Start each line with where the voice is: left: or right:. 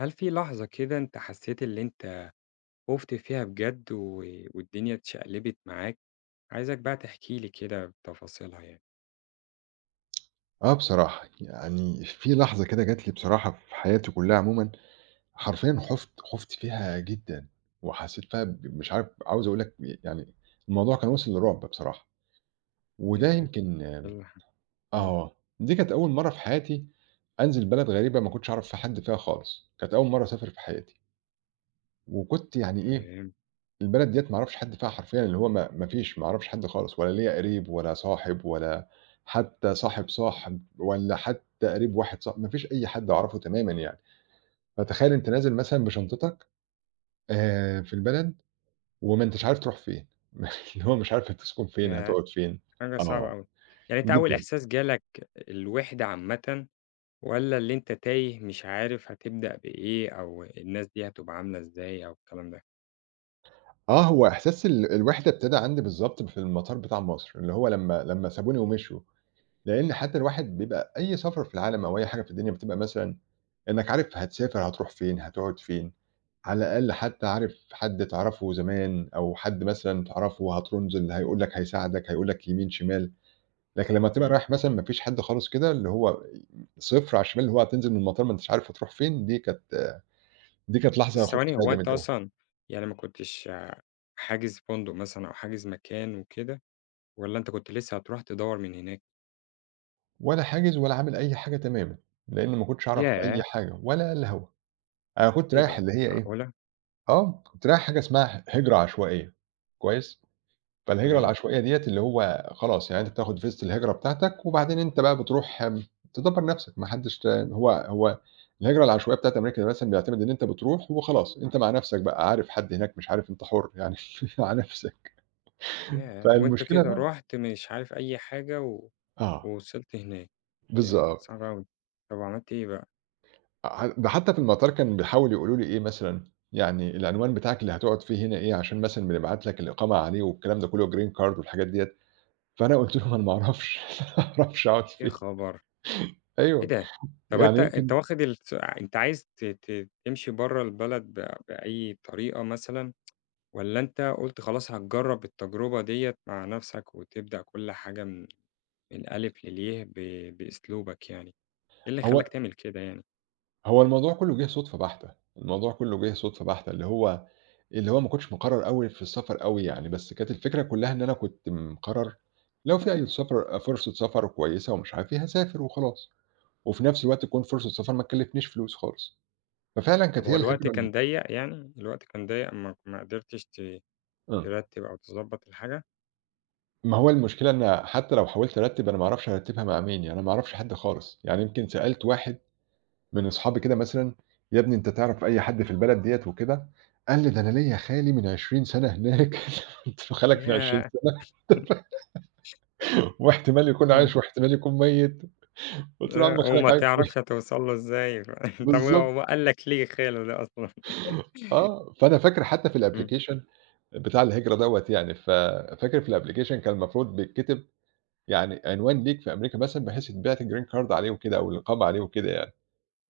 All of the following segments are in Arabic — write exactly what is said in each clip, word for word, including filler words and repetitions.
left: هل في لحظة كده أنت حسيت اللي أنت خُفت فيها بجد و والدنيا اتشقلبت معاك؟ عايزك بقى تحكي لي كده بتفاصيلها يعني.
right: آه بصراحة، يعني في لحظة كده جات لي بصراحة في حياتي كلّها عمومًا، حرفيًا خُفت، خُفت فيها جدًا، وحسّيت فيها ب مش عارف عاوز أقول لك ب يعني الموضوع كان وصل لرعب بصراحة، وده
left: ياه! إيه
right: يمكن
left: اللي ح إمم.
right: آه، دي كانت أول مرّة في حياتي أنزل بلد غريبة ما كنتش أعرف في حد فيها خالص، كانت أول مرّة أسافر في حياتي، وكنت يعني إيه
left: تمام.
right: البلد ديّة ما أعرفش حد فيها حرفيًا، اللي هو ما ما فيش ما أعرفش حد خالص، ولا ليّا قريب ولا صاحب ولا حتى صاحب صاحب ولا حتى قريب واحد صاح ما فيش أي حد أعرفه تمامًا يعني. فتخيّل أنت نازل مثلًا بشنطتك آآ في البلد وما أنتش عارف تروح فين، اللي هو مش عارف هتسكن فين،
left: ياه!
right: هتقعد فين.
left: حاجة صعبة
right: آه،
left: أوي. يعني أنت أول
right: جدًا.
left: إحساس جالك الوِحدة عامةً والّا اللي أنت تايه مش عارف هتبدأ بإيه أو الناس دي هتبقى عاملة إزاي أو الكلام ده؟
right: آه، هو إحساس ال الوِحدة ابتدى عندي بالضبط في المطار بتاع مصر، اللي هو لمّا لمّا سابوني ومشيوا. لإن حتى الواحد بيبقى أي سفر في العالم أو أي حاجة في الدنيا بتبقى مثلًا إنّك عارف هتسافر هتروح فين، هتقعد فين، على الأقل حتى عارف حد تعرفه زمان أو حد مثلًا تعرفه هترُنزل هيقول لك هيساعدك، هيقول لك يمين، شمال. لكن لمّا بتبقى
left: إمم.
right: رايح مثلًا ما فيش حد خالص كده اللي هو صفر على الشمال، اللي هو هتنزل من المطار ما أنتش عارف هتروح فين، دي كانت دي كانت لحظة
left: بس
right: خُفت
left: ثواني،
right: فيها
left: هو
right: جامد
left: أنت
right: أوي.
left: أصلًا يعني ما كنتش حاجز فندق مثلًا أو حاجز مكان وكده والّا أنت كنت لسه هتروح تدوّر من هناك؟
right: ولا حاجز ولا عامل أي حاجة تمامًا، لإن ما كنتش أعرف أي
left: ياه!
right: حاجة ولا الهوا. أنا كنت
left: إيه
right: رايح
left: ده!
right: اللي هي إيه،
left: معقولة!
right: آه، كنت رايح حاجة اسمها هجرة عشوائية، كويس؟ فالهجرة
left: تمام.
right: العشوائية ديّة اللي هو خلاص، يعني أنت بتاخد فيزة الهجرة بتاعتك وبعدين أنت بقى بتروح آمم، تدبّر نَفْسك، ما حدّش ت هو هو الهجرة العشوائية بتاعة أمريكا دي مثلًا بيعتمد إن أنت بتروح وخلاص، أنت مع نَفْسك بقى، عارف حد هناك مش عارف، أنت حُر يعني مع نَفْسك.
left: ياه! وأنت
right: فالمشكلة
left: كده
right: بقى
left: رُحت مش عارف أي حاجة و
right: آه،
left: ووصلت هناك. ياه!
right: بالضبط.
left: صعب أوي. طب وعملت إيه بقى؟
right: ع ده حتّى في المطار كانوا بيحاولوا يقولوا لي إيه مثلًا، يعني العنوان بتاعك اللي هتقعد فيه هنا إيه، عشان مثلًا بنبعت لك الإقامة عليه والكلام ده كُلّه والgreen card والحاجات ديّة. فأنا قُلت لهم أنا ما أعرفش، أنا ما أعرفش أقعد
left: يا
right: فين.
left: خبر! إيه
right: أيوه،
left: ده! طب
right: يعني
left: أنت أنت
right: يمكن
left: واخد الس أنت عايز ت ت تمشي برّه البلد ب بأي طريقة مثلًا، والّا أنت قُلت خلاص هتجرّب التجربة ديّة مع نفْسك وتبدأ كل حاجة من من ألِف للياء ب بأسلوبك يعني؟ إيه اللي
right: هو
left: خلّاك تعمل كده يعني؟
right: هو الموضوع كُلّه جِه صُدفة بحتة، الموضوع كُلّه جِه صُدفة بحتة، اللي هو اللي هو ما كنتش مقرّر أوي في السفر أوي يعني، بس كانت الفكرة كُلّها إن أنا كنت مقرّر لو في أي سفر فرصة سفر كويسة ومش عارف إيه، هاسافر وخلاص، وفي نفس الوقت تكون فرصة سفر ما تكلّفنيش فلوس خالص. ففعلًا
left: طب
right: كانت هي
left: هو الوقت
right: الفكرة
left: كان
right: ال
left: ضيّق يعني، الوقت كان ضيّق ما ما قدرتش ت
right: آه.
left: ترتّب أو تضبّط الحاجة؟
right: ما هو المشكلة إن حتى لو حاولت أرتّب أنا ما أعرفش أرتّبها مع مين، يعني أنا ما أعرفش حد خالص، يعني يمكن سألت واحد من أصحابي كده مثلًا، "يا ابني أنت تعرف أي حد في البلد ديّة وكده؟" قال لي: "ده أنا ليّا خالي من عشرين سنة سَنة هناك." قُلت له: "خالك من
left: ياه!
right: عشرين سنة سَنة! واحتمال يكون
left: إمم.
right: عايش واحتمال يكون ميت." قُلت له: "يا عم
left: آآ
right: خالك
left: وما
right: عايش و"
left: تعرفش هتوصل له إزاي. ف طب
right: بالضبط،
left: هو قال لك ليه الخيانة دي أصلًا؟
right: آه. فأنا فاكر حتى في
left: إمم،
right: الapplication بتاع الهجرة دوّة يعني، ف فاكر في الapplication كان المفروض بيتكتب يعني عنوان ليك في أمريكا مثلًا بحيث يتبعت الgreen card عليه وكده أو الإقامة عليه وكده يعني.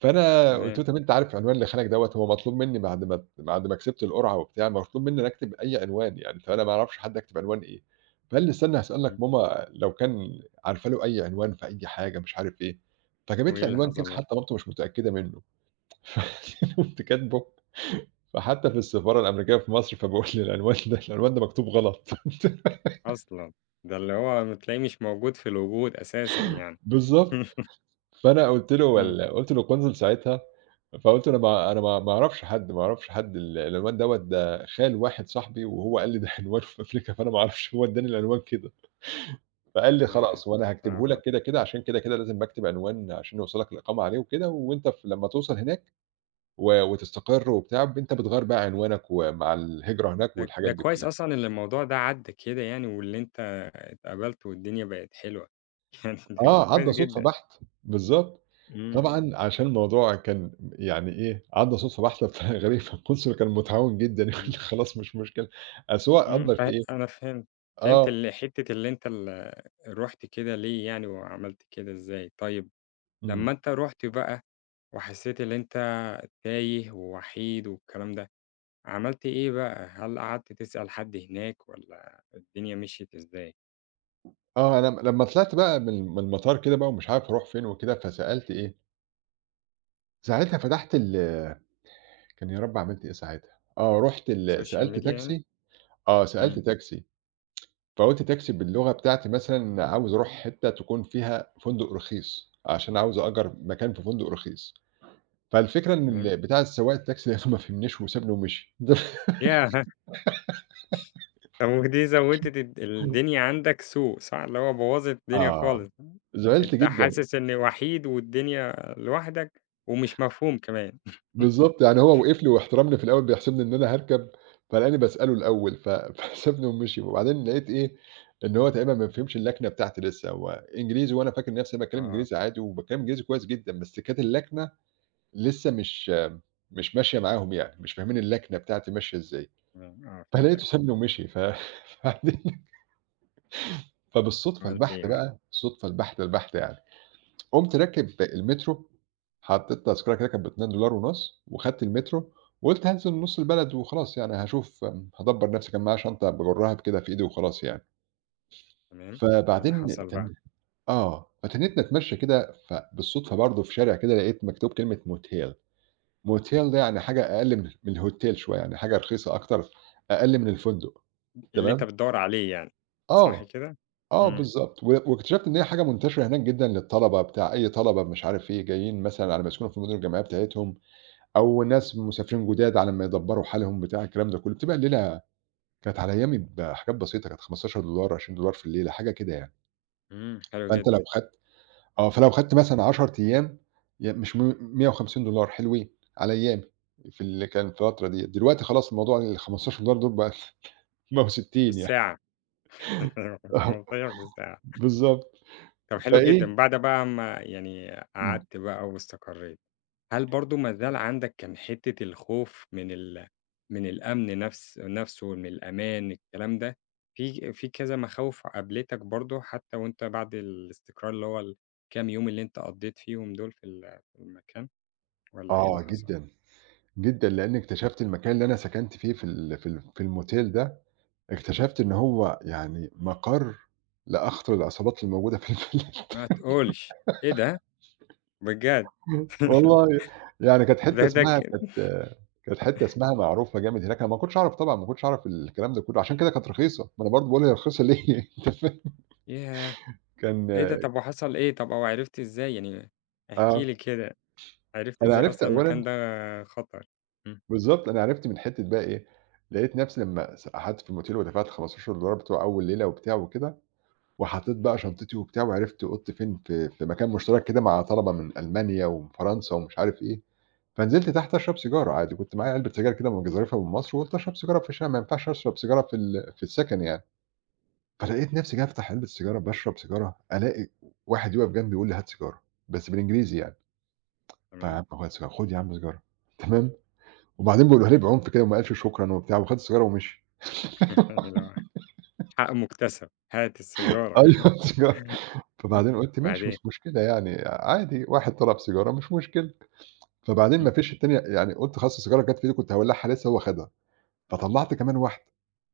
right: فأنا قُلت
left: تمام،
right: له: "طَب أنت عارف عنوان لخانك دوّة، هو مطلوب منّي بعد ما بعد ما كسبت القرعة وبتاع، مطلوب منّي أنا أكتب أي عنوان يعني، فأنا ما أعرفش حد أكتب عنوان إيه." فقال لي: "استنى
left: إمم.
right: هاسألك ماما لو كان عارفة له أي عنوان في أي حاجة." مش عارف إيه، فجابت
left: وإيه
right: لي
left: اللي
right: عنوان كده
left: حصل بقى؟
right: حتى مامته مش متأكدة منّه، فرُحت كاتبه، فحتى في السفارة الأمريكية في مصر فباقول للعنوان ده العنوان ده مكتوب غلط.
left: أصلًا! ده اللي هو م تلاقيه مش موجود في الوجود أساسًا يعني.
right: بالضبط، فأنا قُلت له
left: إمم.
right: ال قُلت للقنصل ساعتها فقُلت أنا ما أنا ما ما أعرفش حد، ما أعرفش حد ال العنوان دوّة ده خال واحد صاحبي وهو قال لي ده عنوانه في أمريكا، فأنا ما أعرفش هو ادّاني العنوان كده، فقال لي:
left: ياه!
right: "خلاص وأنا
left: صعب
right: هاكتبه
left: أوي.
right: لك كده، كده عشان كده، كده لازم باكتب عنوان عشان يوصّلك الإقامة عليه وكده، وأنت ف لمّا توصل هناك و وتستقر وبتاع ب أنت بتغيّر بقى عنوانك ومع الهجرة هناك
left: ده ده
right: والحاجات دي
left: كويس
right: كلّها."
left: أصلًا إن الموضوع ده عدّى كده يعني واللي أنت اتقبلت والدنيا بقت حلوة. يعني ده
right: آه،
left: كويس
right: عدّى صُدفة
left: جدًا.
right: بحت، بالضبط.
left: إمم،
right: طبعًا عشان الموضوع كان يعني إيه، عدّى صُدفة بحتة فغريبة، الconsul كان متعاون جدًا يقول لي:
left: إمم.
right: "خلاص مش مشكلة." أصل هو
left: إمم.
right: قدّر
left: ف
right: في إيه
left: أنا فهمت، فهمت
right: آه.
left: ال حتة اللي أنت ال رُحت كده ليه يعني وعملت كده إزاي. طيب
right: إمم.
left: لمّا أنت رُحت بقى وحسيت اللي أنت تايه ووحيد والكلام ده، عملت إيه بقى؟ هل قعدت تسأل حد هناك والّا الدنيا مشيت إزاي؟
right: آه، أنا م لمّا طلعت بقى من من المطار كده بقى ومش عارف أروح فين وكده، فسألت إيه، ساعتها فتحت ال كان يا رب عملت إيه ساعتها، آه، رُحت ال
left: السوشيال
right: سألت
left: ميديا يعني؟
right: تاكسي آه، سألت
left: إمم،
right: تاكسي، فقُلت تاكسي باللغة بتاعتي مثلًا عاوز أروح حتّة تكون فيها فندق رخيص، عشان عاوز أأجر مكان في فندق رخيص، فالفكرة إن
left: تمام.
right: ال بتاع السواق التاكسي ده ما فهمنيش وسابني ومشي.
left: ياه! طب ودي زوّدت الد الدنيا عندك سوء صح؟ اللي هو بوّظت الدنيا
right: آه،
left: خالص.
right: زعلت
left: أنت
right: جدًا.
left: حاسس إن وحيد والدنيا لوحدك ومش مفهوم كمان.
right: بالضبط، يعني هو وقف لي واحترمني في الأول بيحسبني إن أنا هاركب، فلقاني باسأله الأول ف فسابني ومشي، وبعدين لقيت إيه، إن هو تقريبا ما بيفهمش اللكنة بتاعتي لسه، هو إنجليزي وأنا فاكر نفسي باتكلم
left: آه.
right: إنجليزي عادي وباتكلم إنجليزي كويس جدًا، بس كانت اللكنة لسه مش مش ماشية معاهم يعني، مش فاهمين اللكنة بتاعتي ماشية إزاي،
left: آه، آه،
right: فلقيته
left: فهمتك.
right: سابني ومشي ف فبعدين فبالصدفة
left: عملت إيه
right: البحتة
left: بقى؟
right: بقى، الصدفة البحتة البحتة يعني قُمت راكب
left: إمم،
right: المترو، حطّيت تذكرة كده كانت ب اتنين ونص دولار وخدت المترو، وقُلت هانزل نُص البلد وخلاص يعني هاشوف هادبّر نَفْسي، كان معايا شنطة باجُرّها ب كده في إيدي وخلاص يعني.
left: تمام. إيه اللي
right: فبعدين
left: حصل بقى؟
right: اتن آه، فتنّيت أتمشّى كده، فبالصدفة برضه في شارع كده لقيت مكتوب كلمة موتيل، موتيل ده يعني حاجة أقل من من الhotel شوية، يعني حاجة رخيصة أكتر، أقل من الفندق
left: اللي أنت
right: تمام؟
left: بتدوّر عليه يعني، صح
right: آه،
left: كده؟
right: آه
left: إمم،
right: بالضبط، و واكتشفت إن هي حاجة منتشرة هناك جدًا للطلبة بتاع أي طلبة مش عارف إيه، جايين مثلًا على ما يسكنوا في المدن الجامعية بتاعتهم، أو ناس مسافرين جداد على ما يدبّروا حالهم بتاع الكلام ده كلّه، بتبقى الليلة كانت على أيامي بحاجات بسيطة، كانت خمستاشر دولار، عشرين دولار في الليلة حاجة كده يعني،
left: إمم، حلو
right: فأنت
left: جدا.
right: لو خدت آه، فلو خدت مثلًا 10 أيام ي مش م مئة وخمسين دولار حلوين على أيامي في اللي كان في الفترة ديّة، دلوقتي خلاص الموضوع ال خمستاشر دولار دول بقى بقوا ستين يعني
left: الساعة!
right: آه،
left: غلطية في الساعة.
right: بالضبط،
left: طب حلو
right: فإيه
left: جدًا، بعد بقى ما يعني
right: إمم،
left: قعدت بقى واستقريت. هل برضه ما زال عندك كان حتة الخوف من ال من الأمن، نفس نفسه، من الأمان، الكلام ده، في في كذا مخاوف قابلتك برضه حتى وأنت بعد الاستقرار اللي هو الكام يوم اللي أنت قضيت فيهم دول في ال في المكان؟ والّا إيه اللي
right: آه
left: حصل؟
right: جدًا، جدًا، لإنّي اكتشفت المكان اللي أنا سكنت فيه في ال في ال في الmotel ده اكتشفت إن هو يعني مَقَر لأخطر العصابات الموجودة في البلد
left: ما تقولش! إيه ده! بجد!
right: والله يعني كانت
left: ده
right: حتّة
left: ده ك
right: اسمها كانت كانت حتّة اسمها معروفة جامد هناك، أنا ما كنتش أعرف طبعًا، ما كنتش أعرف الكلام ده كلّه، عشان كده كانت رخيصة، ما أنا برضه باقول هي رخيصة ليه أنت فاهم؟
left: ياه!
right: كان
left: إيه ده؟ طب وحصل إيه؟ طب أو عرفتِ إزاي يعني، احكي
right: آه،
left: لي كده. عرفتِ
right: أنا
left: إزاي
right: عرفت
left: أصلًا
right: أولًا
left: المكان ده خطر؟ إمم،
right: بالضبط، أنا عرفت من حتّة بقى إيه، لقيت نفسي لمّا س قعدت في الmotel ودفعت خمستاشر دولار بتوع أول ليلة وبتاع وكده، وحطيت بقى شنطتي وبتاع وعرفت أوضتي فين، في في مكان مشترك كده مع طلبة من ألمانيا ومن فرنسا ومش عارف إيه، فنزلت تحت أشرب سيجارة عادي، كنت معايا علبة سجاير كده وأقوم جازرفها من مصر وقُلت أشرب سيجارة في الشارع، ما ينفعش أشرب سيجارة في ال في السكن يعني، فلقيت نفسي جاي أفتح علبة سيجارة باشرب سيجارة، ألاقي واحد يُقف جنبي يقول لي: "هات سيجارة." بس بالإنجليزي يعني،
left: تمام.
right: فياعم هو سيجارة، خُد يا عم سيجارة تمام، وبعدين بيقولها لي بعنف كده وما قالش شكرًا وبتاع وخد السيجارة ومشي.
left: اللي هو حق مُكتسب، هات السيجارة.
right: أيوه سيجارة، فبعدين قُلت ماشي
left: وبعدين؟
right: مش مشكلة يعني عادي واحد طلب سيجارة مش مشكلة، فبعدين ما
left: إمم،
right: فيش التانية يعني قُلت خلاص السيجارة جات في إيده كنت هاولّعها لسه هو خدها، فطلّعت كمان واحدة.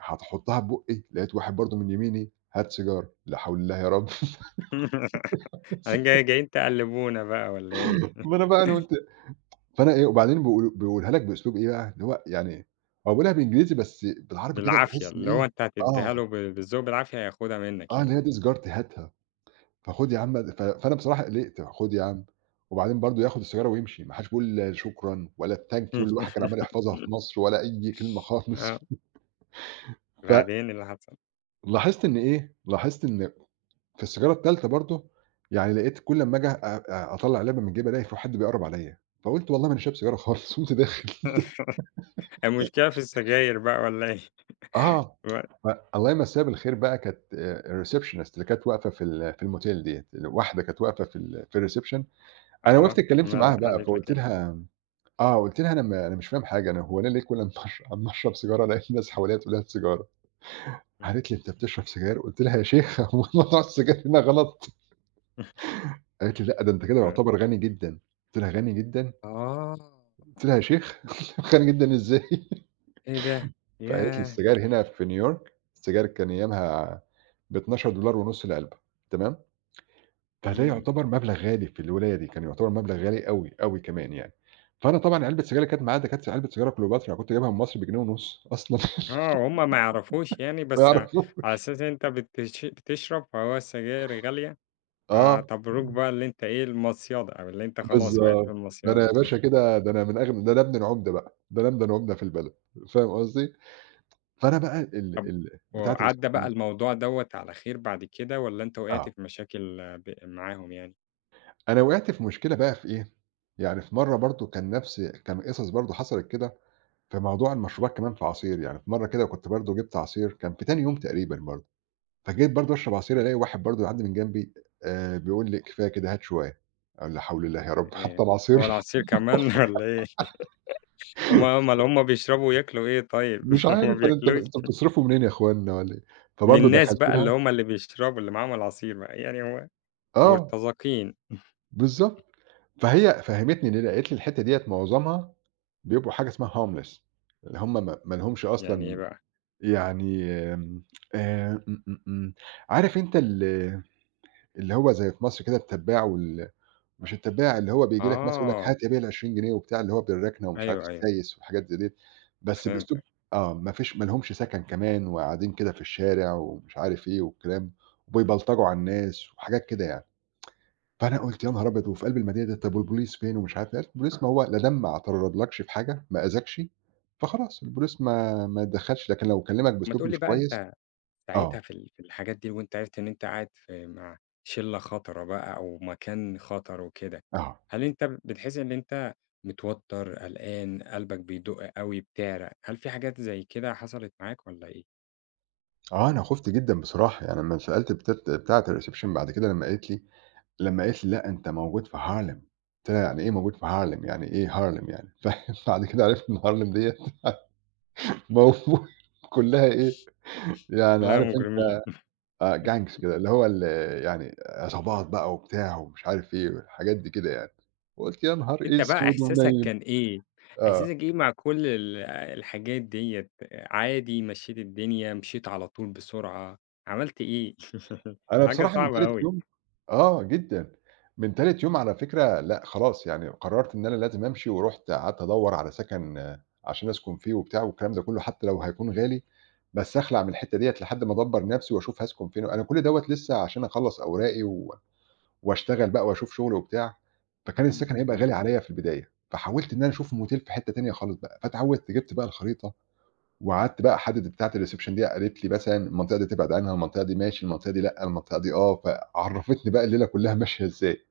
right: هتحطّها في بُقّي، لقيت واحد برضه من يميني هات سيجارة، لا حول الله يا رب
left: بعدين مم. أنا جاي جايين تقلبونا بقى والّا إيه؟
right: ما أنا بقى أنا قُلت فأنا إيه وبعدين بيقول بيقولها لك بأسلوب إيه بقى، اللي هو يعني هو بيقولها بالإنجليزي بس بالعربي كده
left: بالعافية،
right: تحس إن
left: اللي هو
right: إيه
left: أنت هتدّيها
right: آه،
left: له ب بالذوق، بالعافية هياخدها منك
right: آه
left: يعني.
right: اللي هي دي سيجارتي هاتها، فخُد يا عم ف فأنا بصراحة قلقت، خُد يا عم، وبعدين برضه ياخد السيجارة ويمشي، ما حدش بيقول لا شكرًا ولا thank you اللي الواحد كان عمّال يحفظها في مصر ولا أي كلمة خالص،
left: آه، بعدين إيه اللي حصل؟
right: فلاحظت إن إيه، لاحظت إن في السيجارة التالتة برضه، يعني لقيت كل أمّا آجي أ أ أطلّع علبة من جيبي ألاقي في حد بيقرّب عليّا، فقُلت والله ما أنا شارب سيجارة خالص، قمت داخل
left: المشكلة في السجاير بقى والّا إيه؟
right: آه،
left: و
right: ف الله يمسّيها بالخير بقى كانت آآ الreceptionist اللي كانت واقفة في ال في الmotel ديّة، واحدة كانت واقفة في ال في الreception أنا
left: آه.
right: وقفت اتكلّمت
left: ماذا
right: معاها بقى،
left: قالت لك
right: فقُلت
left: إيه؟
right: لها آه، قُلت لها: "أنا ما أنا مش فاهم حاجة، أنا هو أنا ليه كل أمّا أش أمّا أشرب سيجارة ألاقي الناس حواليّا تقول لي هات سيجارة؟"
left: إمم.
right: قالت لي: "أنت بتشرب سيجارة؟" قُلت لها: "يا شيخة هو موضوع السيجار هنا غلط؟" قالت لي: "لأ، ده أنت كده
left: تمام.
right: يعتبر غني جدًا." قُلت لها: "غني جدًا؟"
left: آه،
right: قلت لها: "يا شيخ غالي جدًا إزاي؟"
left: إيه ده!
right: فقالت لي:
left: ياه!
right: "السجاير هنا في نيويورك، السجاير كان أيامها ب اثنا عشر ونص دولار العلبة." تمام؟ فده
left: إمم.
right: يعتبر مبلغ غالي في الولاية دي، كان يعتبر مبلغ غالي أوي، أوي كمان يعني. فأنا طبعًا علبة السجاير اللي كانت معايا ده كانت علبة سيجارة كليوباترا، أنا كنت جايبها من مصر ب دولار ونص أصلًا
left: آه، هُم ما يعرفوش يعني
right: ما
left: بس ع على
right: يعرفوش.
left: أساس أنت بتش بتشرب، فهو السجاير غالية،
right: آه،
left: فاعتبروك بقى اللي أنت إيه، المصيادة، أو اللي أنت خلاص وقعت في
right: بالضبط. ده أنا يا
left: المصيادة.
right: باشا كده ده أنا من أغن ده أنا ابن العُمدة بقى، ده أنا ابن العُمدة في البلد، فاهم قصدي؟ فأنا بقى ال
left: طب
right: ال بتاعة
left: وعدّى بقى
right: السكرين
left: الموضوع دوّة على خير بعد كده والّا أنت وقعت
right: آه.
left: في مشاكل آه، ب معاهم يعني؟
right: أنا وقعت في مشكلة بقى في إيه، يعني في مرّة برضه كان نفس كان قصص برضه حصلت كده في موضوع المشروبات كمان في عصير، يعني في مرّة كده كنت برضه جِبت عصير كان في تاني يوم تقريبًا برضه، فجيت برضه أشرب عصير
left: إمم.
right: ألاقي واحد برضه يعدّي من جنبي آآ بيقول لي: "كفاية كده هات شوية." قال لا حول الله يا رب
left: آآ
right: حتى
left: هو
right: العصير.
left: العصير كمان والّا إيه؟ هُم أومال هُم بيشربوا وياكلوا إيه طيب؟
right: مش
left: ما
right: عارف أنا أنت
left: بياكلوش؟
right: أنتم بتصرفوا منين يا أخوانا والّا إيه،
left: من
right: فبرضه
left: الناس
right: دخلت
left: بقى اللي
right: لها.
left: هم اللي بيشربوا، اللي معاهم العصير بقى، يعني هو
right: آه،
left: مرتزقين.
right: بالضبط، فهي فهمتني ليه، قالت لي الحتّة ديّة معظمها بيبقوا حاجة اسمها harmless، اللي هم ما ما لهمش
left: يعني إيه
right: أصلًا.
left: بقى؟
right: يعني آمم، آآ إمم، إمم، إمم، عارف أنت ال اللي هو زي في مصر كده التبّاع وال مش التبّاع، اللي هو بييجي لك مثلًا يقول لك
left: آه،
right: هات يا بيه العشرين جنيه وبتاع، اللي هو بالركنة ومش عارف
left: أيوه، أيوه،
right: السايس وحاجات زي ديّة، بس بأسلوب
left: فهمتك.
right: آه، ما فيش، ما لهمش سكن كمان وقاعدين كده في الشارع ومش عارف إيه والكلام، وبيبلطجوا على الناس وحاجات كده يعني. فأنا قُلت يا
left: إمم.
right: نهار أبيض! وفي قلب المدينة ديّة، طب والبوليس فين ومش عارف إيه، البوليس ما هو لا دام ما اعترضلكش في حاجة، ما أذاكش، فخلاص البوليس ما ما يتدخّلش، لكن لو كلّمك
left: طب ما
right: بأسلوب
left: تقول لي
right: مش
left: بقى
right: كويس
left: أنت
right: آه،
left: ساعتها في ال في الحاجات دي وأنت عرفت إن أنت قاعد في مع شلة خطرة بقى أو مكان خطر وكده،
right: آه،
left: هل أنت بتحس إن أنت متوتر، قلقان، قلبك بيدق أوي، بتعرق، هل في حاجات زي كده حصلت معاك والّا إيه؟
right: آه، أنا خُفت جدًا بصراحة، يعني لمّا سألت بتات بتاعة الreception بعد كده لمّا قالت لي لمّا قالت لي: "لأ، أنت موجود في هارلِم." قُلت لها: "يعني إيه موجود في هارلِم؟ يعني إيه هارلِم يعني؟" ف بعد كده عرفت إن هارلِم ديّة موجود كلّها إيه، يعني
left: والّا
right: عارف أنت
left: مجرمين؟
right: آه، gangs كده، اللي هو ال، يعني عصابات بقى وبتاع ومش عارف إيه والحاجات دي كده يعني. وقُلت يا نهار
left: أنت بقى
right: أسود
left: إحساسك
right: ونيّل!
left: كان إيه؟
right: آه.
left: إحساسك إيه مع كل ال الحاجات ديّة؟ عادي مشّيت الدنيا، مشيت على طول بسرعة، عملت إيه؟
right: أنا
left: حاجة
right: بصراحة من
left: صعبة
right: تالت
left: أوي.
right: يوم، آه جدًا، من تالت يوم على فكرة لأ خلاص يعني قررت إن أنا لازم أمشي، ورُحت قعدت أدوّر على سكن عشان أسكن فيه وبتاع والكلام ده كلّه، حتى لو هيكون غالي بس أخلع من الحتّة ديّة لحد ما أدبّر نفسي وأشوف هاسكن فين، أنا كل دوّة لسه عشان أخلّص أوراقي و وأشتغل بقى وأشوف شغل وبتاع، فكان
left: إمم.
right: السكن هيبقى
left: إمم.
right: غالي عليَّ في البداية، فحاولت إن أنا أشوف موتيل في حتّة تانية خالص بقى، فاتعوّدت جِبت بقى الخريطة وقعدت بقى أحدد، بتاعة الreception دي قالت لي مثلًا المنطقة دي تبعد عنها، المنطقة دي ماشي، المنطقة دي لأ، المنطقة دي آه، فعرّفتني بقى الليلة كلّها ماشية إزاي،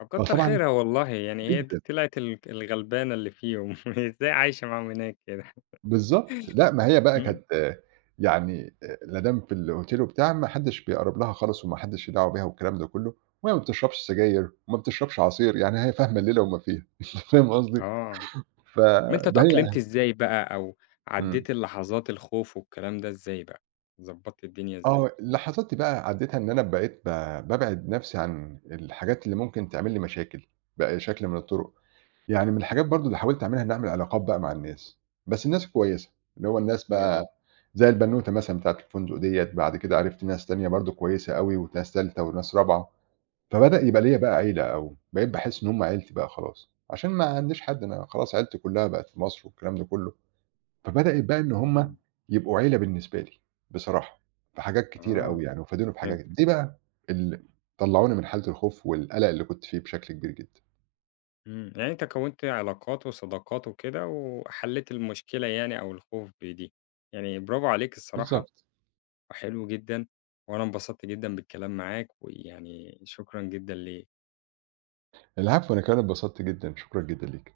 left: طب كتّر
right: فطبعًا،
left: خيرها والله، يعني هي دي
right: جدًا،
left: طلعت ال الغلبانة اللي فيهم. إزاي عايشة معاهم هناك كده؟
right: بالضبط، لأ ما هي بقى
left: إمم.
right: كانت آه، يعني آآ لا دام في الhotel وبتاع ما حدّش بيقرّب لها خالص وما حدّش ليه دعوة بيها والكلام ده كلّه، وهي ما بتشربش سجاير وما بتشربش عصير، يعني هي فاهمة
left: إمم.
right: الليلة وما فيها. أنت فاهم قصدي؟
left: آه. طب أنت
right: فده
left: اتأقلمت
right: هي
left: إزاي بقى أو
right: إمم،
left: عدّيت اللحظات الخوف والكلام ده إزاي بقى؟ ضبّطت الدنيا إزاي؟
right: آه، اللحظات دي بقى عدّيتها إن أنا بقيت، ب بابعد نَفْسي عن الحاجات اللي ممكن تعمل لي مشاكل بأي شكل من الطُرق. يعني من الحاجات برضه اللي حاولت أعملها إني أعمل علاقات بقى مع الناس، بس الناس الكويسة، اللي هو الناس
left: حلو جدًا.
right: بقى زي البنوتة مثلًا بتاعة الفندق ديّة، بعد كده عرفت ناس تانية برضه كويسة أوي وناس تالتة وناس رابعة، فبدأ يبقى ليّا بقى عيلة أو بقيت باحس إن هم عيلتي بقى خلاص، عشان ما عنديش حد أنا خلاص عيلتي كلها بقت في مصر والكلام ده كله، فبدأت بقى إن هم
left: إمم.
right: يبقوا عيلة بالنسبة لي بصراحة، في حاجات كتيرة أوي
left: آه،
right: يعني وفادوني في
left: فهمت.
right: حاجات دي بقى اللي طلعوني من حالة الخوف والقلق اللي كنت فيه بشكل كبير جدًا.
left: إمم، يعني أنت كوّنت علاقات وصداقات وكده، وحلّيت المشكلة يعني أو الخوف بدي، يعني برافو عليك الصراحة
right: بالضبط.
left: وحلو جدًا، وأنا انبسطت جدًا بالكلام معاك، ويعني شكرًا جدًا ليك.
right: العفو، أنا كمان اتبسطت جدًا، شكرًا جدًا ليكِ.